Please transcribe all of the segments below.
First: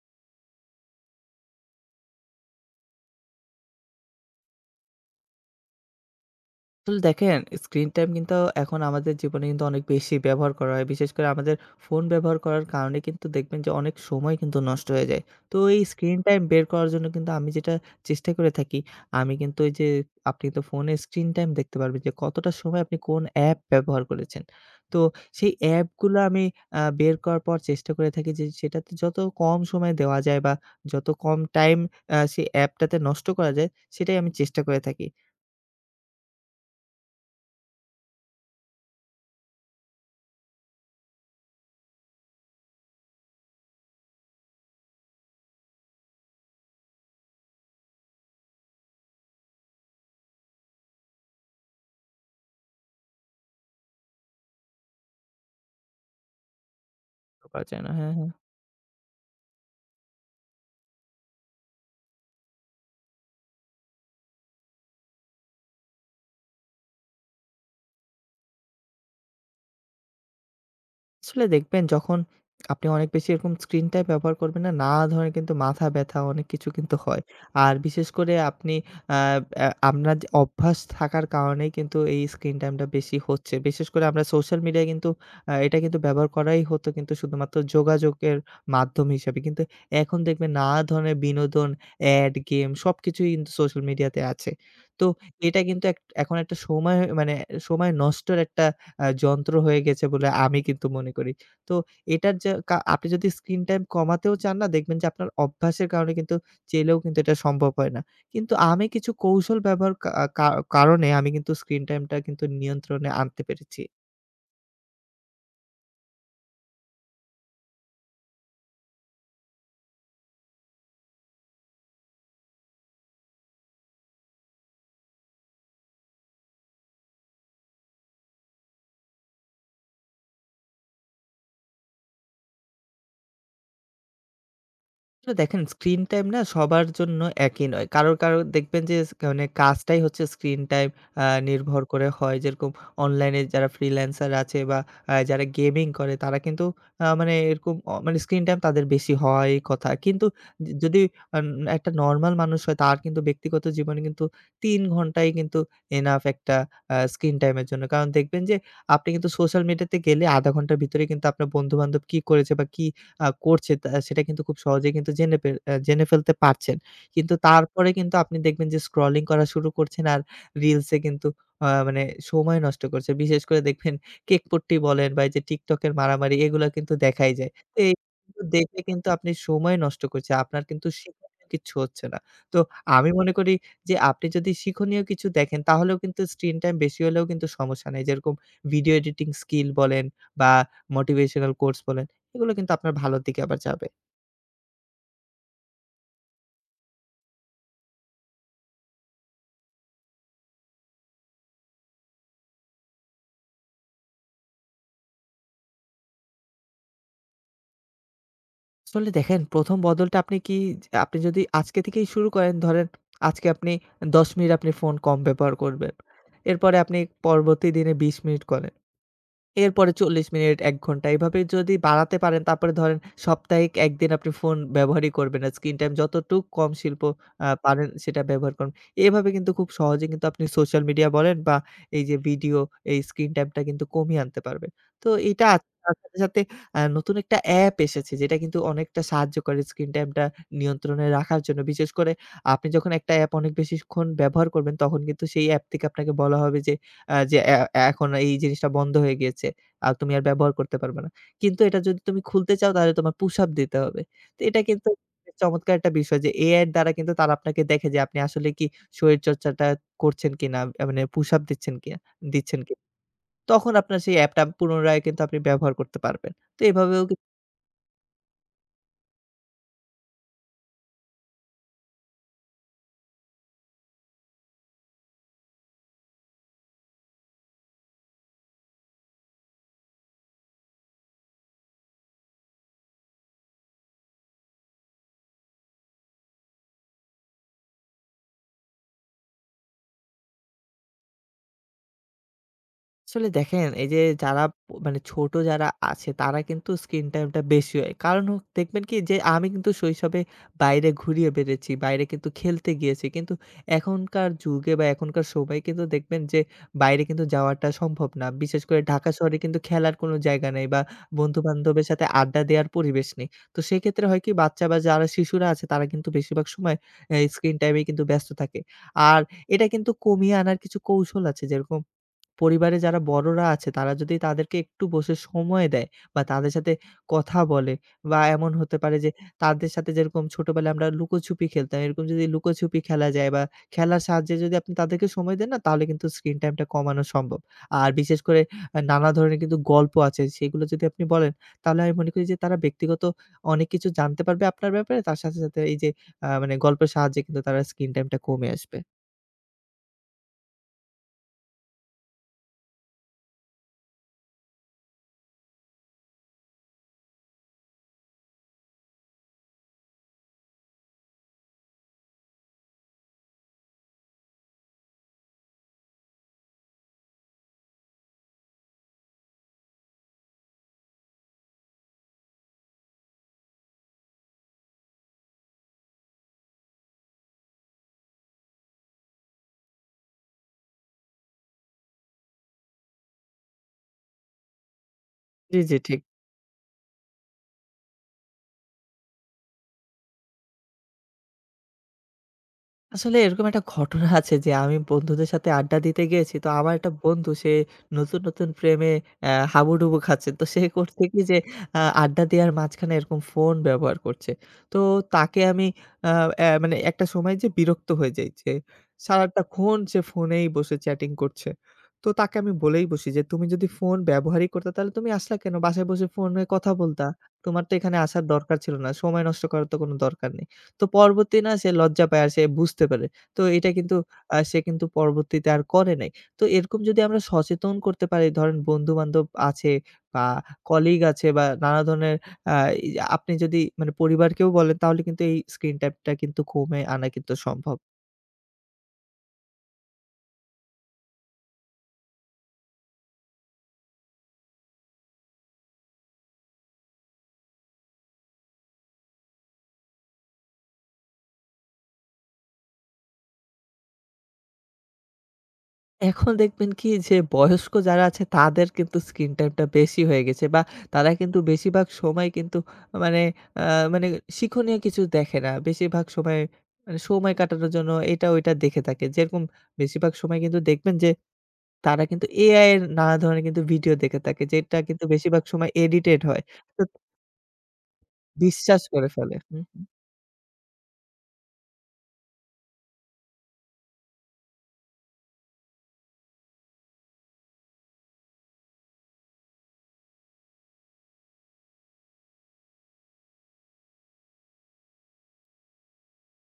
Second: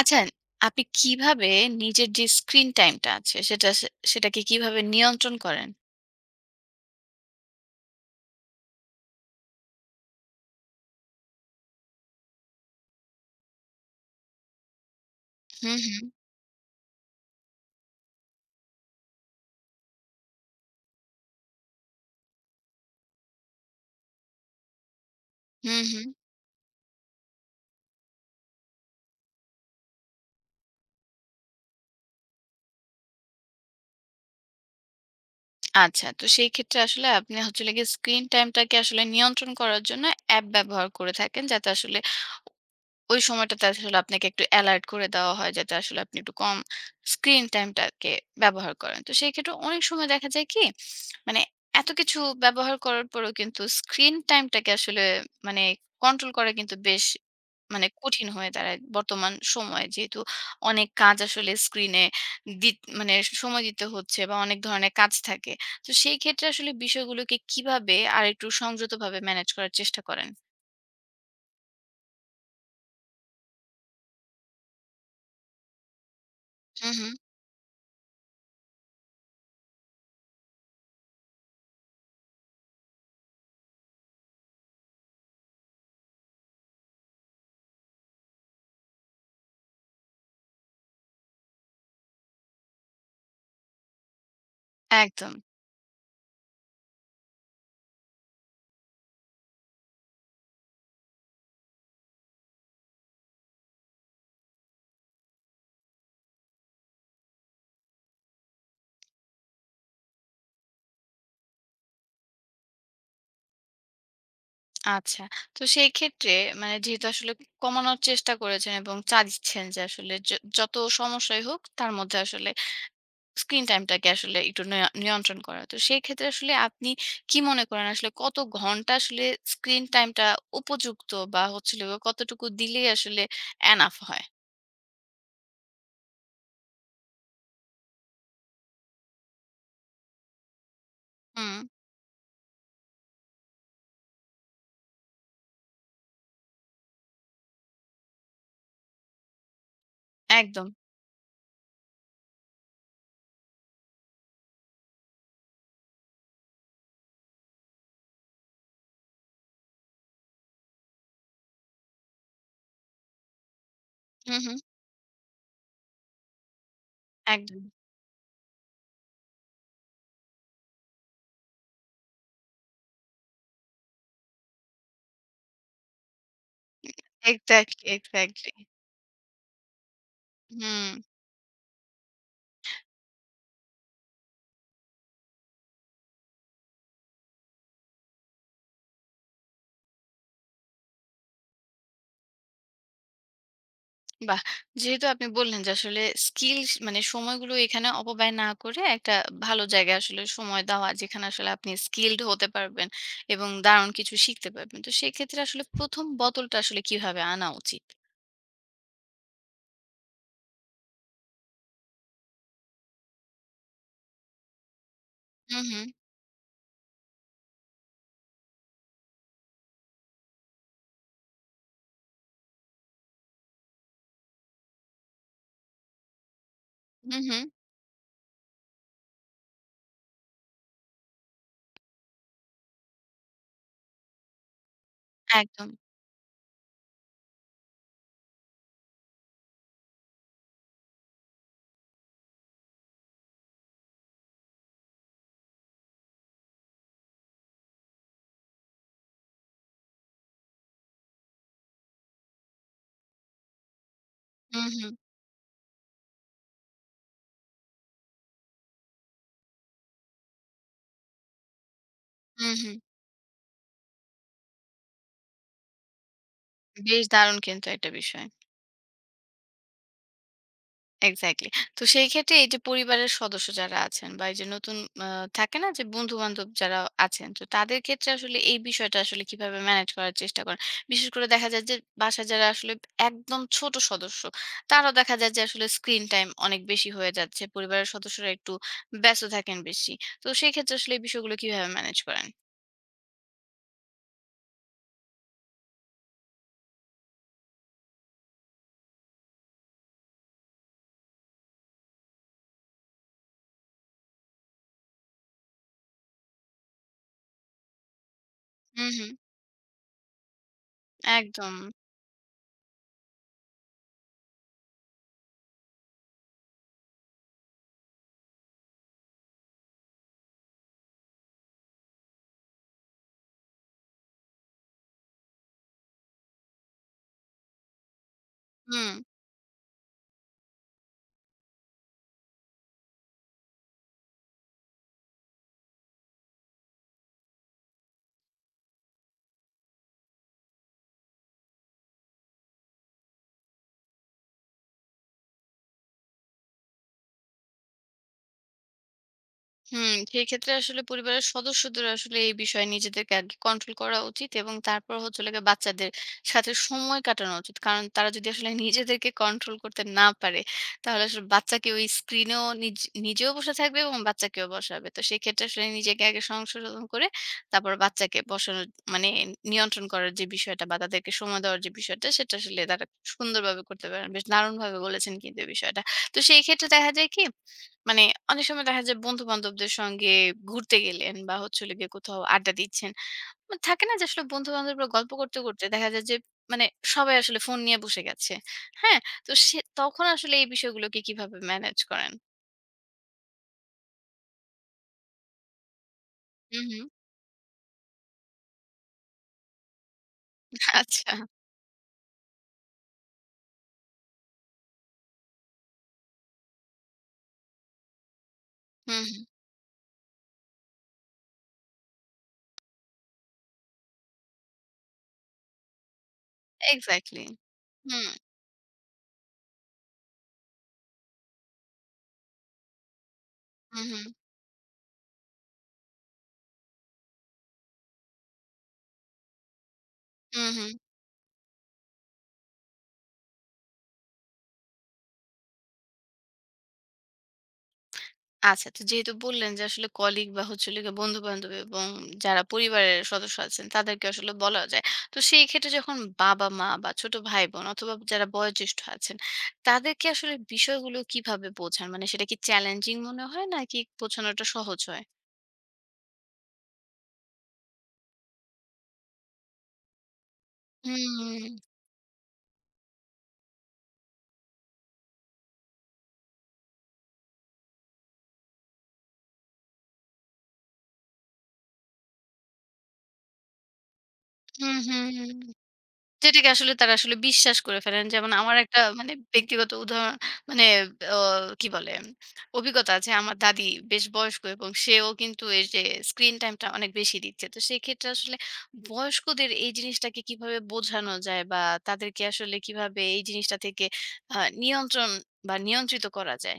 আচ্ছা, আপনি কিভাবে নিজের যে স্ক্রিন টাইমটা আছে সেটা সেটাকে কিভাবে নিয়ন্ত্রণ করেন? আসলে দেখেন, স্ক্রিন টাইম কিন্তু এখন আমাদের জীবনে কিন্তু অনেক বেশি ব্যবহার করা হয়। বিশেষ করে আমাদের ফোন ব্যবহার করার কারণে কিন্তু দেখবেন যে অনেক সময় কিন্তু নষ্ট হয়ে যায়। তো হুম, এই হুম। স্ক্রিন টাইম বের করার জন্য কিন্তু আমি যেটা চেষ্টা করে থাকি, আমি কিন্তু ওই যে আপনি তো ফোনে স্ক্রিন টাইম দেখতে পারবেন যে কতটা সময় আপনি কোন অ্যাপ ব্যবহার করেছেন। তো সেই হুম, হুম। অ্যাপগুলো আমি বের করার পর চেষ্টা করে থাকি যে সেটাতে যত কম সময় দেওয়া যায় বা যত কম টাইম সেই অ্যাপটাতে নষ্ট করা যায়, সেটাই আমি চেষ্টা করে থাকি। আচ্ছা। তো সেই ক্ষেত্রে আসলে আপনি হচ্ছে হলো গিয়ে স্ক্রিন টাইমটাকে আসলে নিয়ন্ত্রণ করার জন্য অ্যাপ ব্যবহার করে থাকেন। যাতে আসলে ওই সময়টাতে আসলে আপনাকে একটু এলার্ট করে দেওয়া হয় যাতে আসলে আপনি একটু কম স্ক্রিন টাইমটাকে ব্যবহার করেন। তো সেই ক্ষেত্রে অনেক সময় দেখা যায় কি? মানে এত কিছু ব্যবহার করার পরেও কিন্তু স্ক্রিন টাইমটাকে আসলে মানে কন্ট্রোল করা কিন্তু বেশ করা যায় মানে না। হ্যাঁ, কঠিন হ্যাঁ। হয়ে দাঁড়ায় বর্তমান সময়ে। যেহেতু অনেক কাজ আসলে স্ক্রিনে মানে সময় দিতে হচ্ছে বা অনেক ধরনের কাজ থাকে। তো সেই ক্ষেত্রে আসলে বিষয়গুলোকে কিভাবে আরেকটু সংযতভাবে ম্যানেজ করার চেষ্টা করেন? আসলে দেখবেন, যখন আপনি অনেক বেশি এরকম স্ক্রিন টাইম ব্যবহার করবেন না, নানা ধরনের কিন্তু মাথা ব্যথা অনেক কিছু হুম, কিন্তু হুম। হয়। আর বিশেষ করে আপনি আ আ আপনার যে অভ্যাস থাকার কারণেই কিন্তু এই স্ক্রিন টাইমটা বেশি হচ্ছে। বিশেষ করে আমরা সোশ্যাল মিডিয়ায় কিন্তু এটা কিন্তু ব্যবহার করাই হতো কিন্তু শুধুমাত্র যোগাযোগের মাধ্যম হিসেবে। কিন্তু এখন দেখবেন নানা ধরনের বিনোদন, অ্যাড, গেম সবকিছুই কিন্তু সোশ্যাল মিডিয়াতে আছে। তো একদম। এটা কিন্তু এখন একটা সময় মানে সময় নষ্টের একটা যন্ত্র হয়ে গেছে বলে আমি কিন্তু মনে করি। তো এটার যে আপনি যদি স্ক্রিন টাইম কমাতেও চান না, দেখবেন যে আপনার অভ্যাসের কারণে কিন্তু চাইলেও কিন্তু এটা সম্ভব হয় না। কিন্তু আমি কিছু কৌশল ব্যবহার কা কা কারণে আমি কিন্তু স্ক্রিন টাইমটা কিন্তু নিয়ন্ত্রণে আনতে পেরেছি। আচ্ছা। তো সেই ক্ষেত্রে মানে যেহেতু আসলে কমানোর চেষ্টা করেছেন এবং চাচ্ছেন যে আসলে যত সমস্যাই হোক তার মধ্যে আসলে স্ক্রিন টাইমটাকে আসলে একটু নিয়ন্ত্রণ করা। তো সেই ক্ষেত্রে আসলে আপনি কি মনে করেন আসলে কত ঘন্টা আসলে স্ক্রিন টাইমটা উপযুক্ত বা হচ্ছে হলো গিয়ে কতটুকু দিলেই আসলে এনাফ হয়? আসলে দেখেন, স্ক্রিন টাইম না সবার জন্য একই নয়। কারো, কারো দেখবেন যে মানে কাজটাই হচ্ছে স্ক্রিন টাইম হুম, নির্ভর করে হয়। যেরকম অনলাইনে যারা ফ্রিল্যান্সার আছে বা যারা গেমিং করে তারা কিন্তু মানে এরকম মানে স্ক্রিন টাইম তাদের বেশি হওয়াই কথা। কিন্তু একদম। যদি আন একটা নরমাল মানুষ হয়, তার কিন্তু ব্যক্তিগত জীবনে কিন্তু ৩ ঘন্টাই কিন্তু এনাফ একটা স্ক্রিন টাইমের জন্য। কারণ দেখবেন যে আপনি কিন্তু সোশ্যাল মিডিয়াতে গেলে ০.৫ ঘন্টার ভিতরে কিন্তু আপনার বন্ধু-বান্ধব কি করেছে বা কি করছে তা সেটা হুম, কিন্তু হুম। খুব সহজেই কিন্তু জেনে পে আ জেনে ফেলতে পারছেন। কিন্তু একদম। তারপরে কিন্তু আপনি দেখবেন যে স্ক্রলিং করা শুরু করছেন আর রিলসে কিন্তু মানে সময় নষ্ট করছে। বিশেষ করে দেখবেন কেকপট্টি বলেন বা এই যে TikTok এর মারামারি, এগুলা কিন্তু দেখাই যায়। তো এক্সাক্টলি, এই কিন্তু এক্সাক্টলি। দেখে কিন্তু আপনি সময় নষ্ট করছে। আপনার হুম। কিন্তু শিক্ষণীয় কিচ্ছু হচ্ছে না। তো আমি মনে করি যে আপনি যদি শিক্ষণীয় কিছু দেখেন তাহলেও কিন্তু স্ক্রিন টাইম বেশি হলেও কিন্তু সমস্যা নাই। যেরকম ভিডিও এডিটিং স্কিল বলেন বা মোটিভেশনাল কোর্স বলেন। এগুলো কিন্তু আপনার ভালোর দিকে আবার যাবে। বাহ! যেহেতু আপনি বললেন যে আসলে স্কিল মানে সময়গুলো এখানে অপব্যয় না করে একটা ভালো জায়গায় আসলে সময় দেওয়া যেখানে আসলে আপনি স্কিলড হতে পারবেন এবং দারুণ কিছু শিখতে পারবেন। তো সেক্ষেত্রে আসলে ১ম বদলটা আসলে কিভাবে আনা উচিত? আসলে দেখেন, ১ম বদলটা আপনি যদি আজকে থেকেই শুরু করেন, ধরেন আজকে আপনি ১০ মিনিট আপনি ফোন কম ব্যবহার হু, হু, করবেন। এরপরে আপনি পরবর্তী দিনে ২০ মিনিট করেন। এরপরে ৪০ মিনিট, ১ ঘন্টা, এভাবে যদি বাড়াতে পারেন, তারপরে ধরেন সাপ্তাহিক ১ দিন আপনি ফোন ব্যবহারই করবেন না। স্ক্রিন টাইম যতটুক কম শিল্প হু, হু, আ পারেন সেটা ব্যবহার করুন। এভাবে কিন্তু খুব সহজে কিন্তু আপনি সোশ্যাল মিডিয়া বলেন বা এই যে ভিডিও, এই স্ক্রিন টাইমটা কিন্তু কমিয়ে আনতে পারবেন। তো এটা একদম। আছে। তার সাথে, সাথে নতুন একটা অ্যাপ এসেছে যেটা কিন্তু অনেকটা সাহায্য করে স্ক্রিন টাইমটা নিয়ন্ত্রণে রাখার জন্য। বিশেষ করে আপনি যখন একটা অ্যাপ অনেক বেশিক্ষণ ব্যবহার করবেন, তখন কিন্তু সেই অ্যাপ থেকে আপনাকে বলা হবে যে আ যে এ এখন এই জিনিসটা বন্ধ হয়ে গিয়েছে। আর তুমি আর ব্যবহার করতে পারবে না। কিন্তু এটা যদি তুমি খুলতে চাও, তাহলে তোমার পুশ আপ দিতে হবে। তো হু, এটা হু, কিন্তু চমৎকার একটা বিষয় যে AI এর দ্বারা কিন্তু তারা আপনাকে দেখে যে আপনি আসলে কি শরীরচর্চাটা করছেন কিনা, মানে পুশ আপ দিচ্ছেন কিনা হু, দিচ্ছেন হু। কিনা। তখন আপনার সেই অ্যাপটা পুনরায় কিন্তু আপনি ব্যবহার করতে পারবেন। তো এভাবেও বেশ দারুণ কিন্তু একটা বিষয়। এক্সাক্টলি। তো সেই ক্ষেত্রে এই যে পরিবারের সদস্য যারা আছেন বা এই যে নতুন আ থাকে না যে বন্ধু-বান্ধব যারা আছেন, তো তাদের ক্ষেত্রে আসলে এই বিষয়টা আসলে কিভাবে ম্যানেজ করার চেষ্টা করেন? বিশেষ করে দেখা যায় যে বাসায় যারা আসলে একদম ছোট সদস্য, তারাও দেখা যায় যে আসলে স্ক্রিন টাইম অনেক বেশি হয়ে যাচ্ছে। পরিবারের সদস্যরা একটু ব্যস্ত থাকেন বেশি। তো সেই ক্ষেত্রে আসলে এই বিষয়গুলো কিভাবে ম্যানেজ করেন? আসলে দেখেন, এই যে যারা মানে ছোট যারা আছে, তারা কিন্তু স্ক্রিন টাইমটা বেশি হয়। কারণ হোক দেখবেন কি যে আমি কিন্তু শৈশবে বাইরে ঘুরিয়ে বেড়েছি, বাইরে কিন্তু খেলতে গিয়েছি। কিন্তু এখনকার যুগে বা এখনকার সময়ে কিন্তু দেখবেন যে বাইরে কিন্তু যাওয়াটা সম্ভব না। বিশেষ করে হুম, হুম। ঢাকা শহরে কিন্তু খেলার কোনো জায়গা নেই বা একদম। বন্ধু-বান্ধবের সাথে আড্ডা দেওয়ার পরিবেশ নেই। তো সেক্ষেত্রে হয় কি, বাচ্চা বা যারা শিশুরা আছে, তারা কিন্তু বেশিরভাগ সময় এই স্ক্রিন টাইমেই কিন্তু ব্যস্ত থাকে। আর এটা কিন্তু কমিয়ে আনার কিছু কৌশল আছে। যেরকম পরিবারে যারা বড়রা আছে, তারা যদি তাদেরকে একটু বসে সময় দেয় বা তাদের সাথে কথা বলে বা এমন হতে হুম। পারে যে তাদের সাথে যেরকম ছোটবেলায় আমরা লুকোছুপি খেলতাম, এরকম যদি লুকোছুপি খেলা যায় বা খেলার সাহায্যে যদি আপনি তাদেরকে সময় দেন না, তাহলে কিন্তু স্ক্রিন টাইমটা কমানো সম্ভব। আর বিশেষ করে নানা ধরনের কিন্তু গল্প আছে, সেগুলো যদি আপনি বলেন, তাহলে আমি মনে করি যে তারা ব্যক্তিগত অনেক কিছু জানতে পারবে আপনার ব্যাপারে। তার সাথে, সাথে এই যে মানে গল্পের সাহায্যে কিন্তু তারা স্ক্রিন টাইমটা কমে আসবে। হুম, সেক্ষেত্রে আসলে পরিবারের সদস্যদের আসলে এই বিষয়ে নিজেদেরকে আগে কন্ট্রোল করা উচিত এবং তারপর হচ্ছে হলো গিয়ে বাচ্চাদের সাথে সময় কাটানো উচিত। কারণ তারা যদি আসলে নিজেদেরকে কন্ট্রোল করতে না পারে, তাহলে আসলে বাচ্চাকে ওই স্ক্রিনেও নিজেও বসে থাকবে এবং বাচ্চাকেও বসাবে। তো সেক্ষেত্রে আসলে নিজেকে আগে সংশোধন করে তারপর বাচ্চাকে বসানোর মানে নিয়ন্ত্রণ করার যে বিষয়টা বা তাদেরকে সময় দেওয়ার যে বিষয়টা সেটা আসলে তারা খুব সুন্দরভাবে করতে পারেন। বেশ দারুণভাবে বলেছেন কিন্তু এই বিষয়টা। তো সেই ক্ষেত্রে দেখা যায় কি মানে অনেক সময় দেখা যায় বন্ধু-বান্ধবদের সঙ্গে ঘুরতে গেলেন বা হচ্ছে হলো গিয়ে কোথাও আড্ডা দিচ্ছেন। মানে থাকে না যে আসলে বন্ধু-বান্ধবরা গল্প করতে, জি, করতে জি, দেখা ঠিক। যায় যে মানে সবাই আসলে ফোন নিয়ে বসে গেছে। হ্যাঁ? তো সে তখন আসলে এই বিষয়গুলোকে কিভাবে ম্যানেজ করেন? আসলে এরকম একটা ঘটনা আছে যে আমি বন্ধুদের সাথে আড্ডা দিতে গিয়েছি। তো হু, আমার হু। একটা বন্ধু, সে নতুন, নতুন প্রেমে হাবুডুবু খাচ্ছে। তো সে করছে আচ্ছা। কি যে আড্ডা দেওয়ার মাঝখানে এরকম ফোন ব্যবহার করছে। তো তাকে আমি আ অ্যা মানে একটা সময় যে বিরক্ত হয়ে যাই যে হুম, সারাটাক্ষণ সে ফোনেই বসে চ্যাটিং করছে। তো তাকে আমি বলেই বসি যে, "তুমি যদি ফোন ব্যবহারই করতে তাহলে তুমি আসলা কেন? বাসায় বসে ফোনে কথা বলতা। এক্স্যাক্টলি হুম। তোমার তো এক্সাক্টলি। এখানে হুম, আসার দরকার ছিল না। সময় নষ্ট করার তো কোনো দরকার নেই।" তো পরবর্তী না সে লজ্জা পায় আর সে বুঝতে পারে। তো এটা হু, কিন্তু হু, সে কিন্তু পরবর্তীতে আর করে নাই। তো এরকম যদি আমরা সচেতন করতে পারি, ধরেন বন্ধু-বান্ধব আছে বা হু, হু। কলিগ আছে বা নানা ধরনের আ এই যে আপনি যদি মানে পরিবারকেও বলেন, তাহলে কিন্তু এই স্ক্রিন টাইমটা কিন্তু কমে আনা কিন্তু সম্ভব। আচ্ছা, তো যেহেতু বললেন যে আসলে কলিগ বা হচ্ছে হলো গিয়ে বন্ধু-বান্ধব এবং যারা পরিবারের সদস্য আছেন তাদেরকে আসলে বলা যায়। তো সেই ক্ষেত্রে যখন বাবা-মা বা ছোট ভাই-বোন অথবা যারা বয়োজ্যেষ্ঠ আছেন, তাদেরকে আসলে বিষয়গুলো কিভাবে বোঝান? মানে সেটা কি চ্যালেঞ্জিং মনে হয় নাকি বোঝানোটা সহজ হয়? এখন দেখবেন কি যে বয়স্ক যারা আছে, তাদের কিন্তু স্ক্রিন টাইমটা বেশি হয়ে গেছে বা তারা কিন্তু হুম, বেশিরভাগ সময় কিন্তু মানে আ মানে শিক্ষণীয় কিছু দেখে না। বেশিরভাগ সময় মানে সময় কাটানোর জন্য এটা ওইটা দেখে থাকে। যেরকম বেশিরভাগ সময় কিন্তু দেখবেন যে তারা কিন্তু এআই এর নানা ধরনের কিন্তু ভিডিও দেখে থাকে। হুম, যেটা হুম, কিন্তু হুম। বেশিরভাগ সময় এডিটেড হয়। যেটাকে আসলে তো তারা আসলে বিশ্বাস করে ফেলেন। যেমন আমার একটা বিশ্বাস করে মানে ফেলে। হুম। ব্যক্তিগত উদাহরণ মানে অ কি বলে? অভিজ্ঞতা আছে। আমার দাদি বেশ বয়স্ক এবং সেও কিন্তু এই যে স্ক্রিন টাইমটা অনেক বেশি দিচ্ছে। তো সেক্ষেত্রে আসলে বয়স্কদের এই জিনিসটাকে কিভাবে বোঝানো যায় বা তাদেরকে আসলে কিভাবে এই জিনিসটা থেকে আ নিয়ন্ত্রণ বা নিয়ন্ত্রিত করা যায়?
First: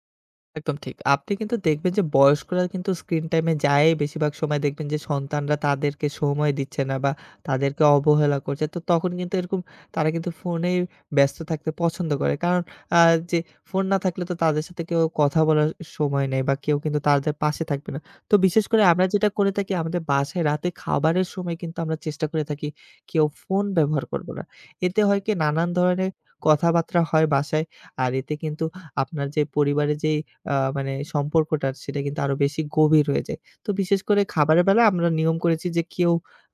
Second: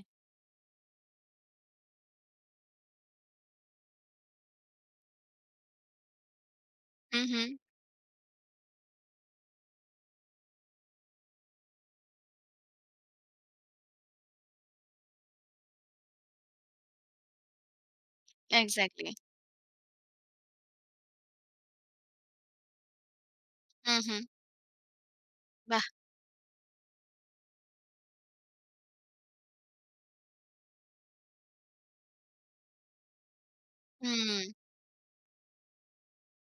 একদম ঠিক। আপনি কিন্তু দেখবেন যে বয়স্করা কিন্তু স্ক্রিন টাইমে যায় বেশিরভাগ সময়, দেখবেন যে সন্তানরা তাদেরকে সময় দিচ্ছে না বা হু, হু। তাদেরকে অবহেলা করছে। তো তখন কিন্তু এরকম তারা কিন্তু ফোনেই ব্যস্ত থাকতে পছন্দ করে। কারণ আ যে ফোন না থাকলে তো তাদের সাথে কেউ কথা বলার সময় নেই বা কেউ কিন্তু তাদের পাশে থাকবে না। তো বিশেষ করে আমরা এক্সাক্টলি। যেটা করে থাকি, আমাদের বাসায় রাতে খাবারের সময় কিন্তু আমরা চেষ্টা করে থাকি কেউ ফোন হু, ব্যবহার হু। করব না। এতে হয় কি, নানান বাহ! ধরনের কথাবার্তা হয় বাসায়। আর এতে কিন্তু আপনার যে পরিবারে যে মানে সম্পর্কটা সেটা কিন্তু আরো বেশি গভীর হয়ে যায়। তো বিশেষ করে হুম। খাবারের বেলা আমরা নিয়ম করেছি যে কেউ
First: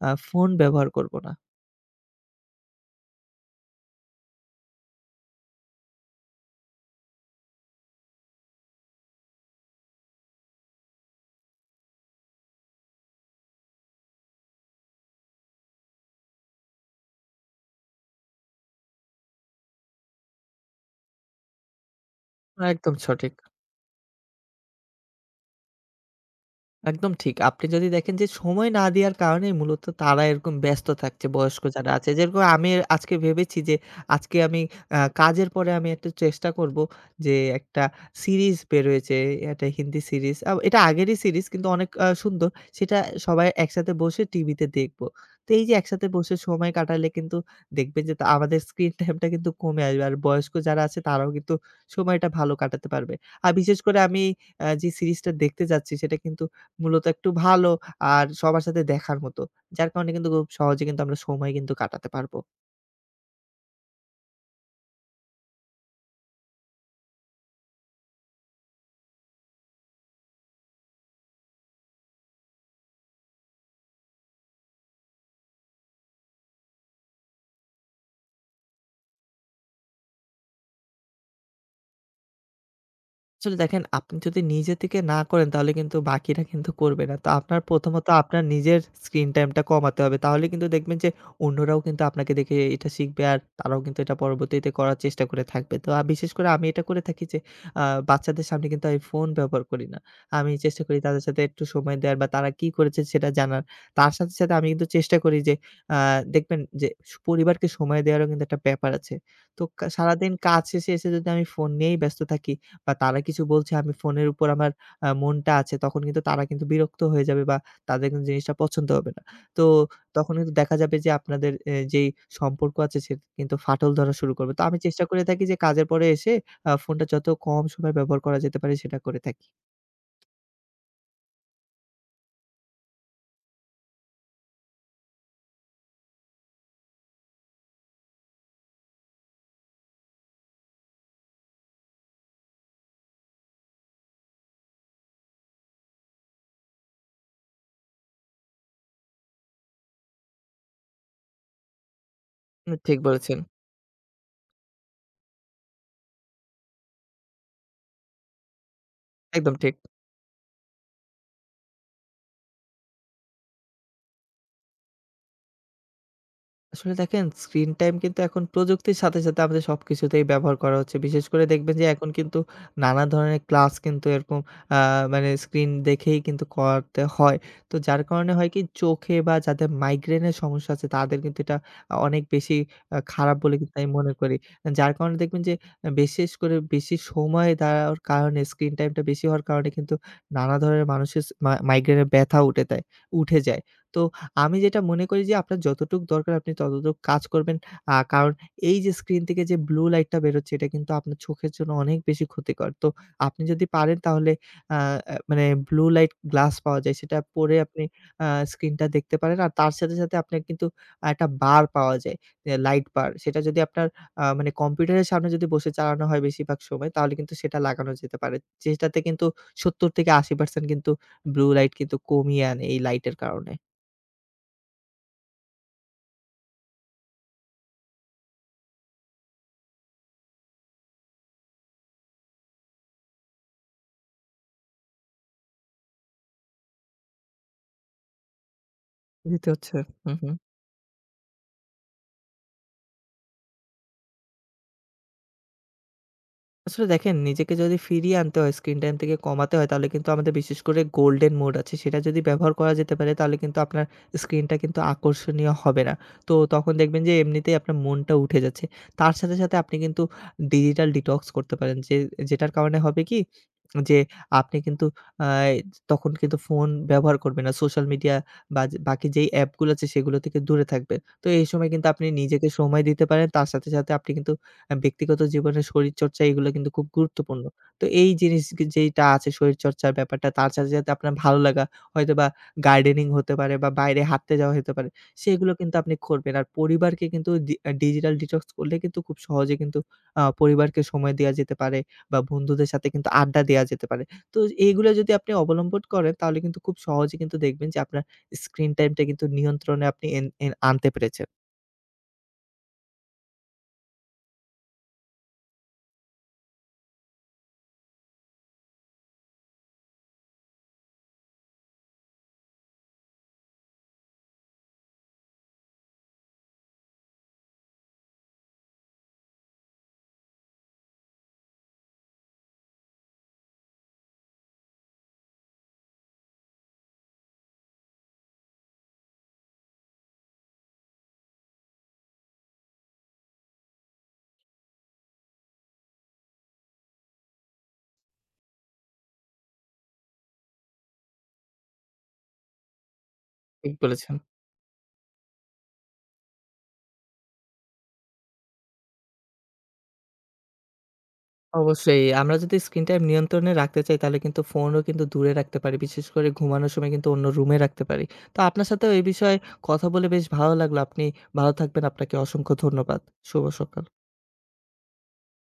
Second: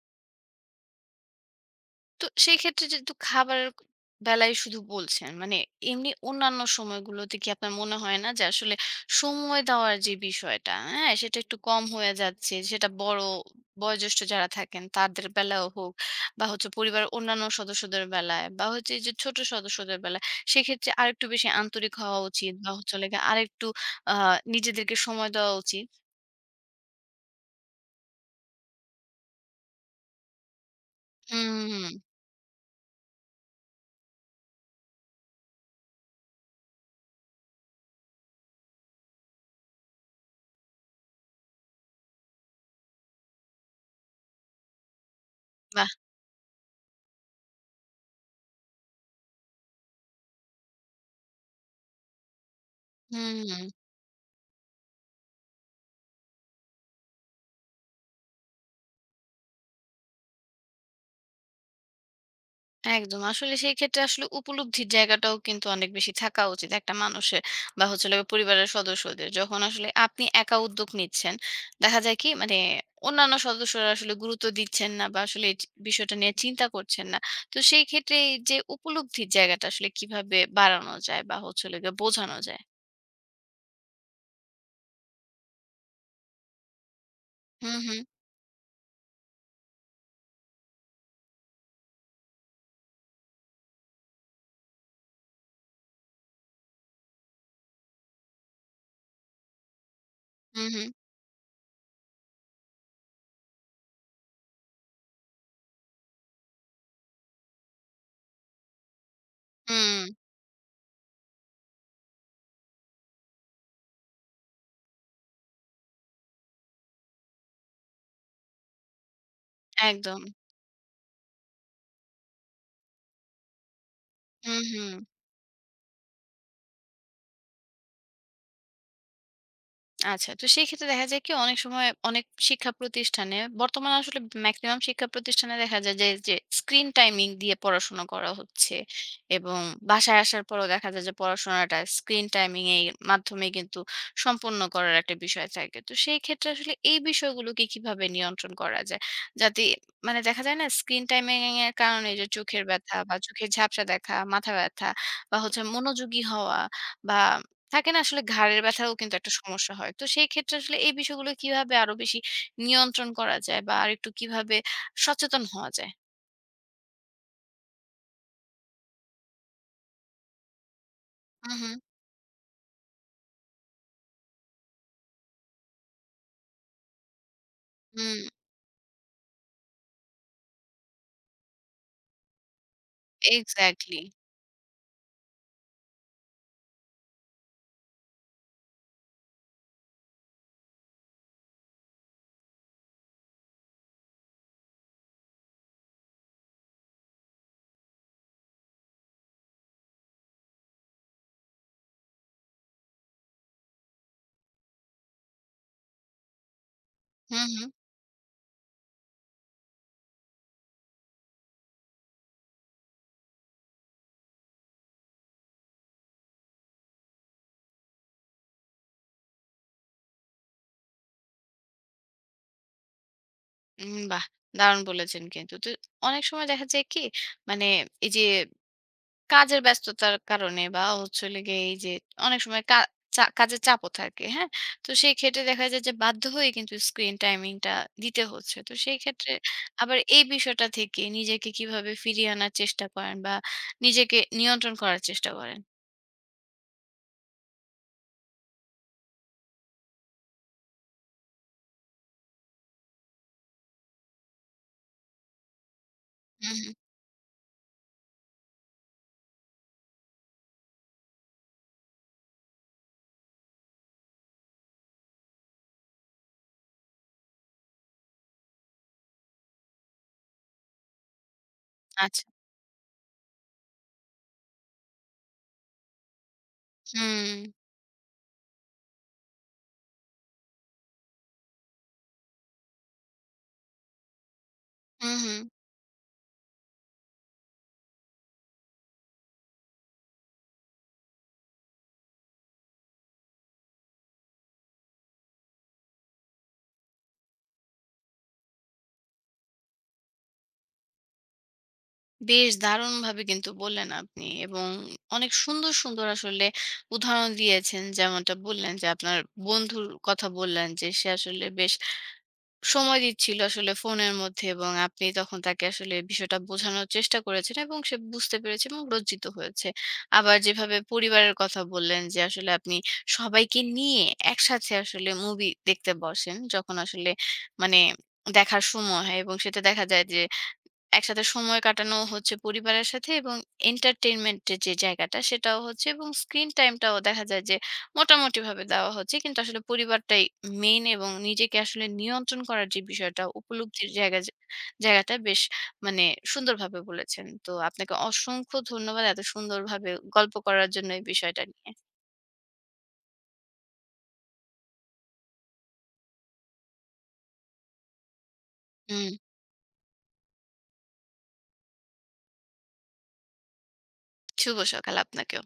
ফোন ব্যবহার করব না। তো সেই ক্ষেত্রে যেহেতু খাবারের বেলায় শুধু বলছেন, মানে এমনি অন্যান্য সময়গুলোতে কি আপনার মনে হয় না যে আসলে সময় দেওয়ার যে বিষয়টা, হ্যাঁ? সেটা একটু কম হয়ে যাচ্ছে। সেটা বড় বয়োজ্যেষ্ঠ যারা থাকেন তাদের বেলাও হোক বা হচ্ছে পরিবারের অন্যান্য সদস্যদের বেলায় বা হচ্ছে এই যে ছোট সদস্যদের বেলায়, সেক্ষেত্রে আরেকটু বেশি আন্তরিক হওয়া উচিত বা হচ্ছে একদম হলো গিয়ে সঠিক। আরেকটু আ নিজেদেরকে সময় দেওয়া উচিত। একদম ঠিক। আপনি যদি দেখেন যে সময় না দেওয়ার কারণেই মূলত তারা এরকম ব্যস্ত থাকছে, হুম, বয়স্ক হুম, হুম। যারা আছে। যেরকম আমি আজকে ভেবেছি যে আজকে আমি কাজের পরে আমি একটু চেষ্টা করব যে একটা সিরিজ বেরোয়েছে, একটা হিন্দি সিরিজ। এটা আগেরই সিরিজ কিন্তু অনেক সুন্দর। সেটা সবাই একসাথে বসে টিভিতে দেখব। তো এই যে বাহ! একসাথে বসে সময় কাটালে কিন্তু দেখবেন যে তা আমাদের স্ক্রিন টাইমটা কিন্তু কমে আসবে। আর বয়স্ক যারা আছে তারাও কিন্তু সময়টা ভালো কাটাতে পারবে। হুম। আর হুম বিশেষ করে আমি যে সিরিজটা দেখতে যাচ্ছি সেটা কিন্তু মূলত একটু ভালো আর সবার সাথে দেখার মতো। যার কারণে কিন্তু খুব সহজে কিন্তু আমরা সময় কিন্তু কাটাতে পারব। একদম। আসলে সেই ক্ষেত্রে আসলে উপলব্ধির জায়গাটাও কিন্তু অনেক বেশি থাকা উচিত একটা মানুষের বা হচ্ছে হলো গিয়ে পরিবারের সদস্যদের। যখন আসলে আপনি একা উদ্যোগ নিচ্ছেন, দেখা যায় কি মানে অন্যান্য সদস্যরা আসলে গুরুত্ব দিচ্ছেন না বা আসলে এই বিষয়টা নিয়ে চিন্তা করছেন না। তো সেই ক্ষেত্রে এই যে উপলব্ধির জায়গাটা আসলে কিভাবে বাড়ানো যায় বা হচ্ছে হলো গিয়ে বোঝানো যায়? আসলে দেখেন, আপনি যদি নিজে থেকে না করেন, তাহলে কিন্তু বাকিরা কিন্তু করবে না। তো আপনার হুম, হুম। প্রথমত আপনার নিজের স্ক্রিন টাইমটা কমাতে হবে। তাহলে কিন্তু দেখবেন যে অন্যরাও কিন্তু আপনাকে দেখে এটা শিখবে আর তারাও কিন্তু এটা পরবর্তীতে করার চেষ্টা করে থাকবে। তো বিশেষ করে আমি এটা করে থাকি যে আ বাচ্চাদের সামনে কিন্তু আমি ফোন ব্যবহার করি না। আমি হুম, চেষ্টা হুম। করি তাদের সাথে একটু সময় দেওয়ার বা তারা কি করেছে সেটা জানার। তার সাথে, সাথে আমি কিন্তু চেষ্টা করি যে আ দেখবেন যে পরিবারকে সময় দেওয়ারও কিন্তু একটা ব্যাপার আছে। তো হুম, সারাদিন কাজ শেষে এসে যদি আমি ফোন নিয়েই ব্যস্ত থাকি বা তারা কিছু বলছে, আমি ফোনের উপর আমার মনটা আছে, তখন কিন্তু তারা কিন্তু বিরক্ত হয়ে যাবে বা তাদের কিন্তু জিনিসটা পছন্দ হবে না। তো একদম। তখন কিন্তু দেখা যাবে যে আপনাদের যেই সম্পর্ক আছে সেটা কিন্তু ফাটল ধরা শুরু করবে। হুম, তো আমি হুম। চেষ্টা করে থাকি যে কাজের পরে এসে ফোনটা যত কম সময় ব্যবহার করা যেতে পারে সেটা করে থাকি। আচ্ছা। তো সেইক্ষেত্রে দেখা যায় কি অনেক সময় অনেক শিক্ষা প্রতিষ্ঠানে বর্তমানে আসলে মেক্সিমাম শিক্ষা প্রতিষ্ঠানে দেখা যায় যে, যে স্ক্রিন টাইমিং দিয়ে পড়াশোনা করা হচ্ছে এবং বাসায় আসার পরেও দেখা যায় যে পড়াশোনাটা স্ক্রিন টাইমিং এর মাধ্যমে কিন্তু সম্পন্ন করার একটা বিষয় থাকে। তো সেই ক্ষেত্রে আসলে এই বিষয়গুলোকে কিভাবে নিয়ন্ত্রণ করা যায়? যাতে মানে দেখা যায় না স্ক্রিন টাইমিং এর কারণে যে চোখের ব্যথা ঠিক বা বলেছেন। চোখের ঝাপসা দেখা, মাথা ব্যথা বা হচ্ছে মনোযোগী হওয়া বা থাকে না আসলে ঘাড়ের ব্যথাও কিন্তু একটা একদম সমস্যা ঠিক। হয়। তো সেই ক্ষেত্রে আসলে এই বিষয়গুলো কিভাবে আরো বেশি নিয়ন্ত্রণ করা যায় বা আরেকটু কিভাবে সচেতন হওয়া যায়? আসলে দেখেন, স্ক্রিন টাইম কিন্তু এখন প্রযুক্তির সাথে, সাথে আমাদের সবকিছুতেই ব্যবহার করা হচ্ছে। বিশেষ করে হুম, হুম, দেখবেন যে এখন কিন্তু নানা ধরনের ক্লাস কিন্তু এরকম আ মানে স্ক্রিন দেখেই কিন্তু করাতে হয়। তো যার হুম, কারণে হয় কি, চোখে বা যাদের মাইগ্রেনের সমস্যা আছে, তাদের কিন্তু এটা অনেক বেশি খারাপ বলে কিন্তু আমি এক্সাক্টলি। মনে করি। যার কারণে দেখবেন যে আহ, বিশেষ করে বেশি সময় দেওয়ার কারণে, স্ক্রিন টাইমটা বেশি হওয়ার কারণে কিন্তু নানা ধরনের মানুষের স মা মাইগ্রেনের ব্যথা উঠে যায়। তো আমি যেটা মনে করি যে আপনার যতটুক দরকার আপনি ততটুক কাজ করবেন। কারণ এই যে স্ক্রিন থেকে যে ব্লু লাইটটা বেরোচ্ছে, এটা কিন্তু আপনার চোখের জন্য অনেক বেশি ক্ষতিকর। তো আপনি যদি পারেন তাহলে আ আ মানে ব্লু লাইট গ্লাস পাওয়া যায়, সেটা হুম, পরে হুম, আপনি আ স্ক্রিনটা দেখতে পারেন। আর তার সাথে, সাথে আপনার কিন্তু একটা বার পাওয়া যায়, এ লাইট বার। সেটা যদি আপনার মানে কম্পিউটারের সামনে যদি বসে চালানো হয় বেশিরভাগ সময়, তাহলে কিন্তু সেটা লাগানো যেতে পারে। যেটাতে কিন্তু ৭০ থেকে ৮০% কিন্তু ব্লু লাইট কিন্তু কমিয়ে আনে এই লাইটের কারণে। উম বাহ! দারুণ বলেছেন কিন্তু। তো অনেক সময় দেখা যায় কি? মানে এই যে কাজের ব্যস্ততার কারণে বা হচ্ছে হলো গিয়ে এই যে অনেক সময় কা চা কাজের চাপও থাকে, হ্যাঁ? তো সেই ক্ষেত্রে দেখা যায় যে বাধ্য হয়ে কিন্তু স্ক্রিন টাইমিংটা দিতে হচ্ছে। তো সেই ক্ষেত্রে দিতে হচ্ছে। আবার হুম, এই হুম। বিষয়টা থেকে নিজেকে কিভাবে ফিরিয়ে আনার চেষ্টা করেন বা নিজেকে নিয়ন্ত্রণ করার চেষ্টা করেন? আসলে দেখেন, নিজেকে যদি ফিরিয়ে আনতে হয়, স্ক্রিন টাইম থেকে কমাতে হয়, তাহলে কিন্তু আমাদের বিশেষ করে গোল্ডেন মোড আছে, সেটা যদি ব্যবহার করা যেতে পারে, তাহলে কিন্তু আপনার স্ক্রিনটা কিন্তু আকর্ষণীয় হবে না। তো হুম, হুম। তখন দেখবেন যে এমনিতেই আপনার মনটা উঠে যাচ্ছে। তার সাথে, সাথে আপনি কিন্তু ডিজিটাল ডিটক্স করতে পারেন যে, যেটার কারণে হবে কি যে আপনি কিন্তু আ তখন কিন্তু ফোন ব্যবহার করবেন না। সোশ্যাল মিডিয়া বা যে বাকি যেই অ্যাপগুলো আছে সেগুলো থেকে দূরে থাকবেন। তো এই সময় কিন্তু আপনি আচ্ছা। নিজেকে সময় দিতে পারেন। তার সাথে, সাথে আপনি কিন্তু ব্যক্তিগত জীবনে শরীরচর্চা, এগুলো কিন্তু খুব গুরুত্বপূর্ণ। হুম, তো এই জিনিস গে যেইটা আছে শরীরচর্চার ব্যাপারটা, তার সাথে, সাথে আপনার ভালো লাগা হয়তোবা গার্ডেনিং হতে পারে বা বাইরে হাঁটতে যাওয়া হতে পারে। হুম, হুম। সেগুলো কিন্তু আপনি করবেন। আর পরিবারকে কিন্তু ডিজিটাল ডিটক্স করলে কিন্তু খুব সহজে কিন্তু পরিবারকে সময় দেয়া যেতে পারে। বা বন্ধুদের সাথে কিন্তু আড্ডা দেয়া যেতে পারে। তো এইগুলা যদি আপনি অবলম্বন করেন তাহলে কিন্তু খুব সহজে কিন্তু দেখবেন যে আপনার স্ক্রিন টাইমটা কিন্তু নিয়ন্ত্রণে আপনি এন এন আনতে পেরেছেন। বেশ দারুণভাবে কিন্তু বললেন আপনি এবং অনেক সুন্দর, সুন্দর আসলে উদাহরণ দিয়েছেন। যেমনটা বললেন যে আপনার বন্ধুর কথা বললেন যে সে আসলে বেশ সময় দিচ্ছিল আসলে ফোনের মধ্যে এবং আপনি তখন তাকে আসলে বিষয়টা বোঝানোর চেষ্টা করেছেন এবং সে বুঝতে পেরেছে এবং লজ্জিত হয়েছে। আবার যেভাবে পরিবারের কথা বললেন যে আসলে আপনি সবাইকে নিয়ে একসাথে আসলে মুভি দেখতে বসেন যখন আসলে মানে দেখার সময় হয় এবং সেটা দেখা যায় যে একসাথে সময় কাটানো হচ্ছে পরিবারের সাথে এবং entertainment এর যে জায়গাটা সেটাও হচ্ছে এবং স্ক্রিন টাইমটাও দেখা যায় যে মোটামুটিভাবে দেওয়া হচ্ছে। কিন্তু আসলে পরিবারটাই মেইন এবং নিজেকে আসলে নিয়ন্ত্রণ করার যে বিষয়টা ঠিক উপলব্ধির বলেছেন। জায়গা যে জায়গাটা বেশ মানে সুন্দরভাবে বলেছেন। তো আপনাকে অসংখ্য ধন্যবাদ এত সুন্দরভাবে গল্প করার জন্য এই বিষয়টা নিয়ে। অবশ্যই আমরা যদি স্ক্রিন টাইম নিয়ন্ত্রণে রাখতে চাই, তাহলে কিন্তু ফোনও কিন্তু দূরে রাখতে পারি। বিশেষ করে ঘুমানোর সময় কিন্তু অন্য রুমে রাখতে পারি। তো আপনার সাথেও এই হুম, বিষয়ে কথা বলে বেশ ভালো লাগলো। আপনি ভালো থাকবেন। আপনাকে অসংখ্য ধন্যবাদ। শুভ সকাল। শুভ সকাল আপনাকেও।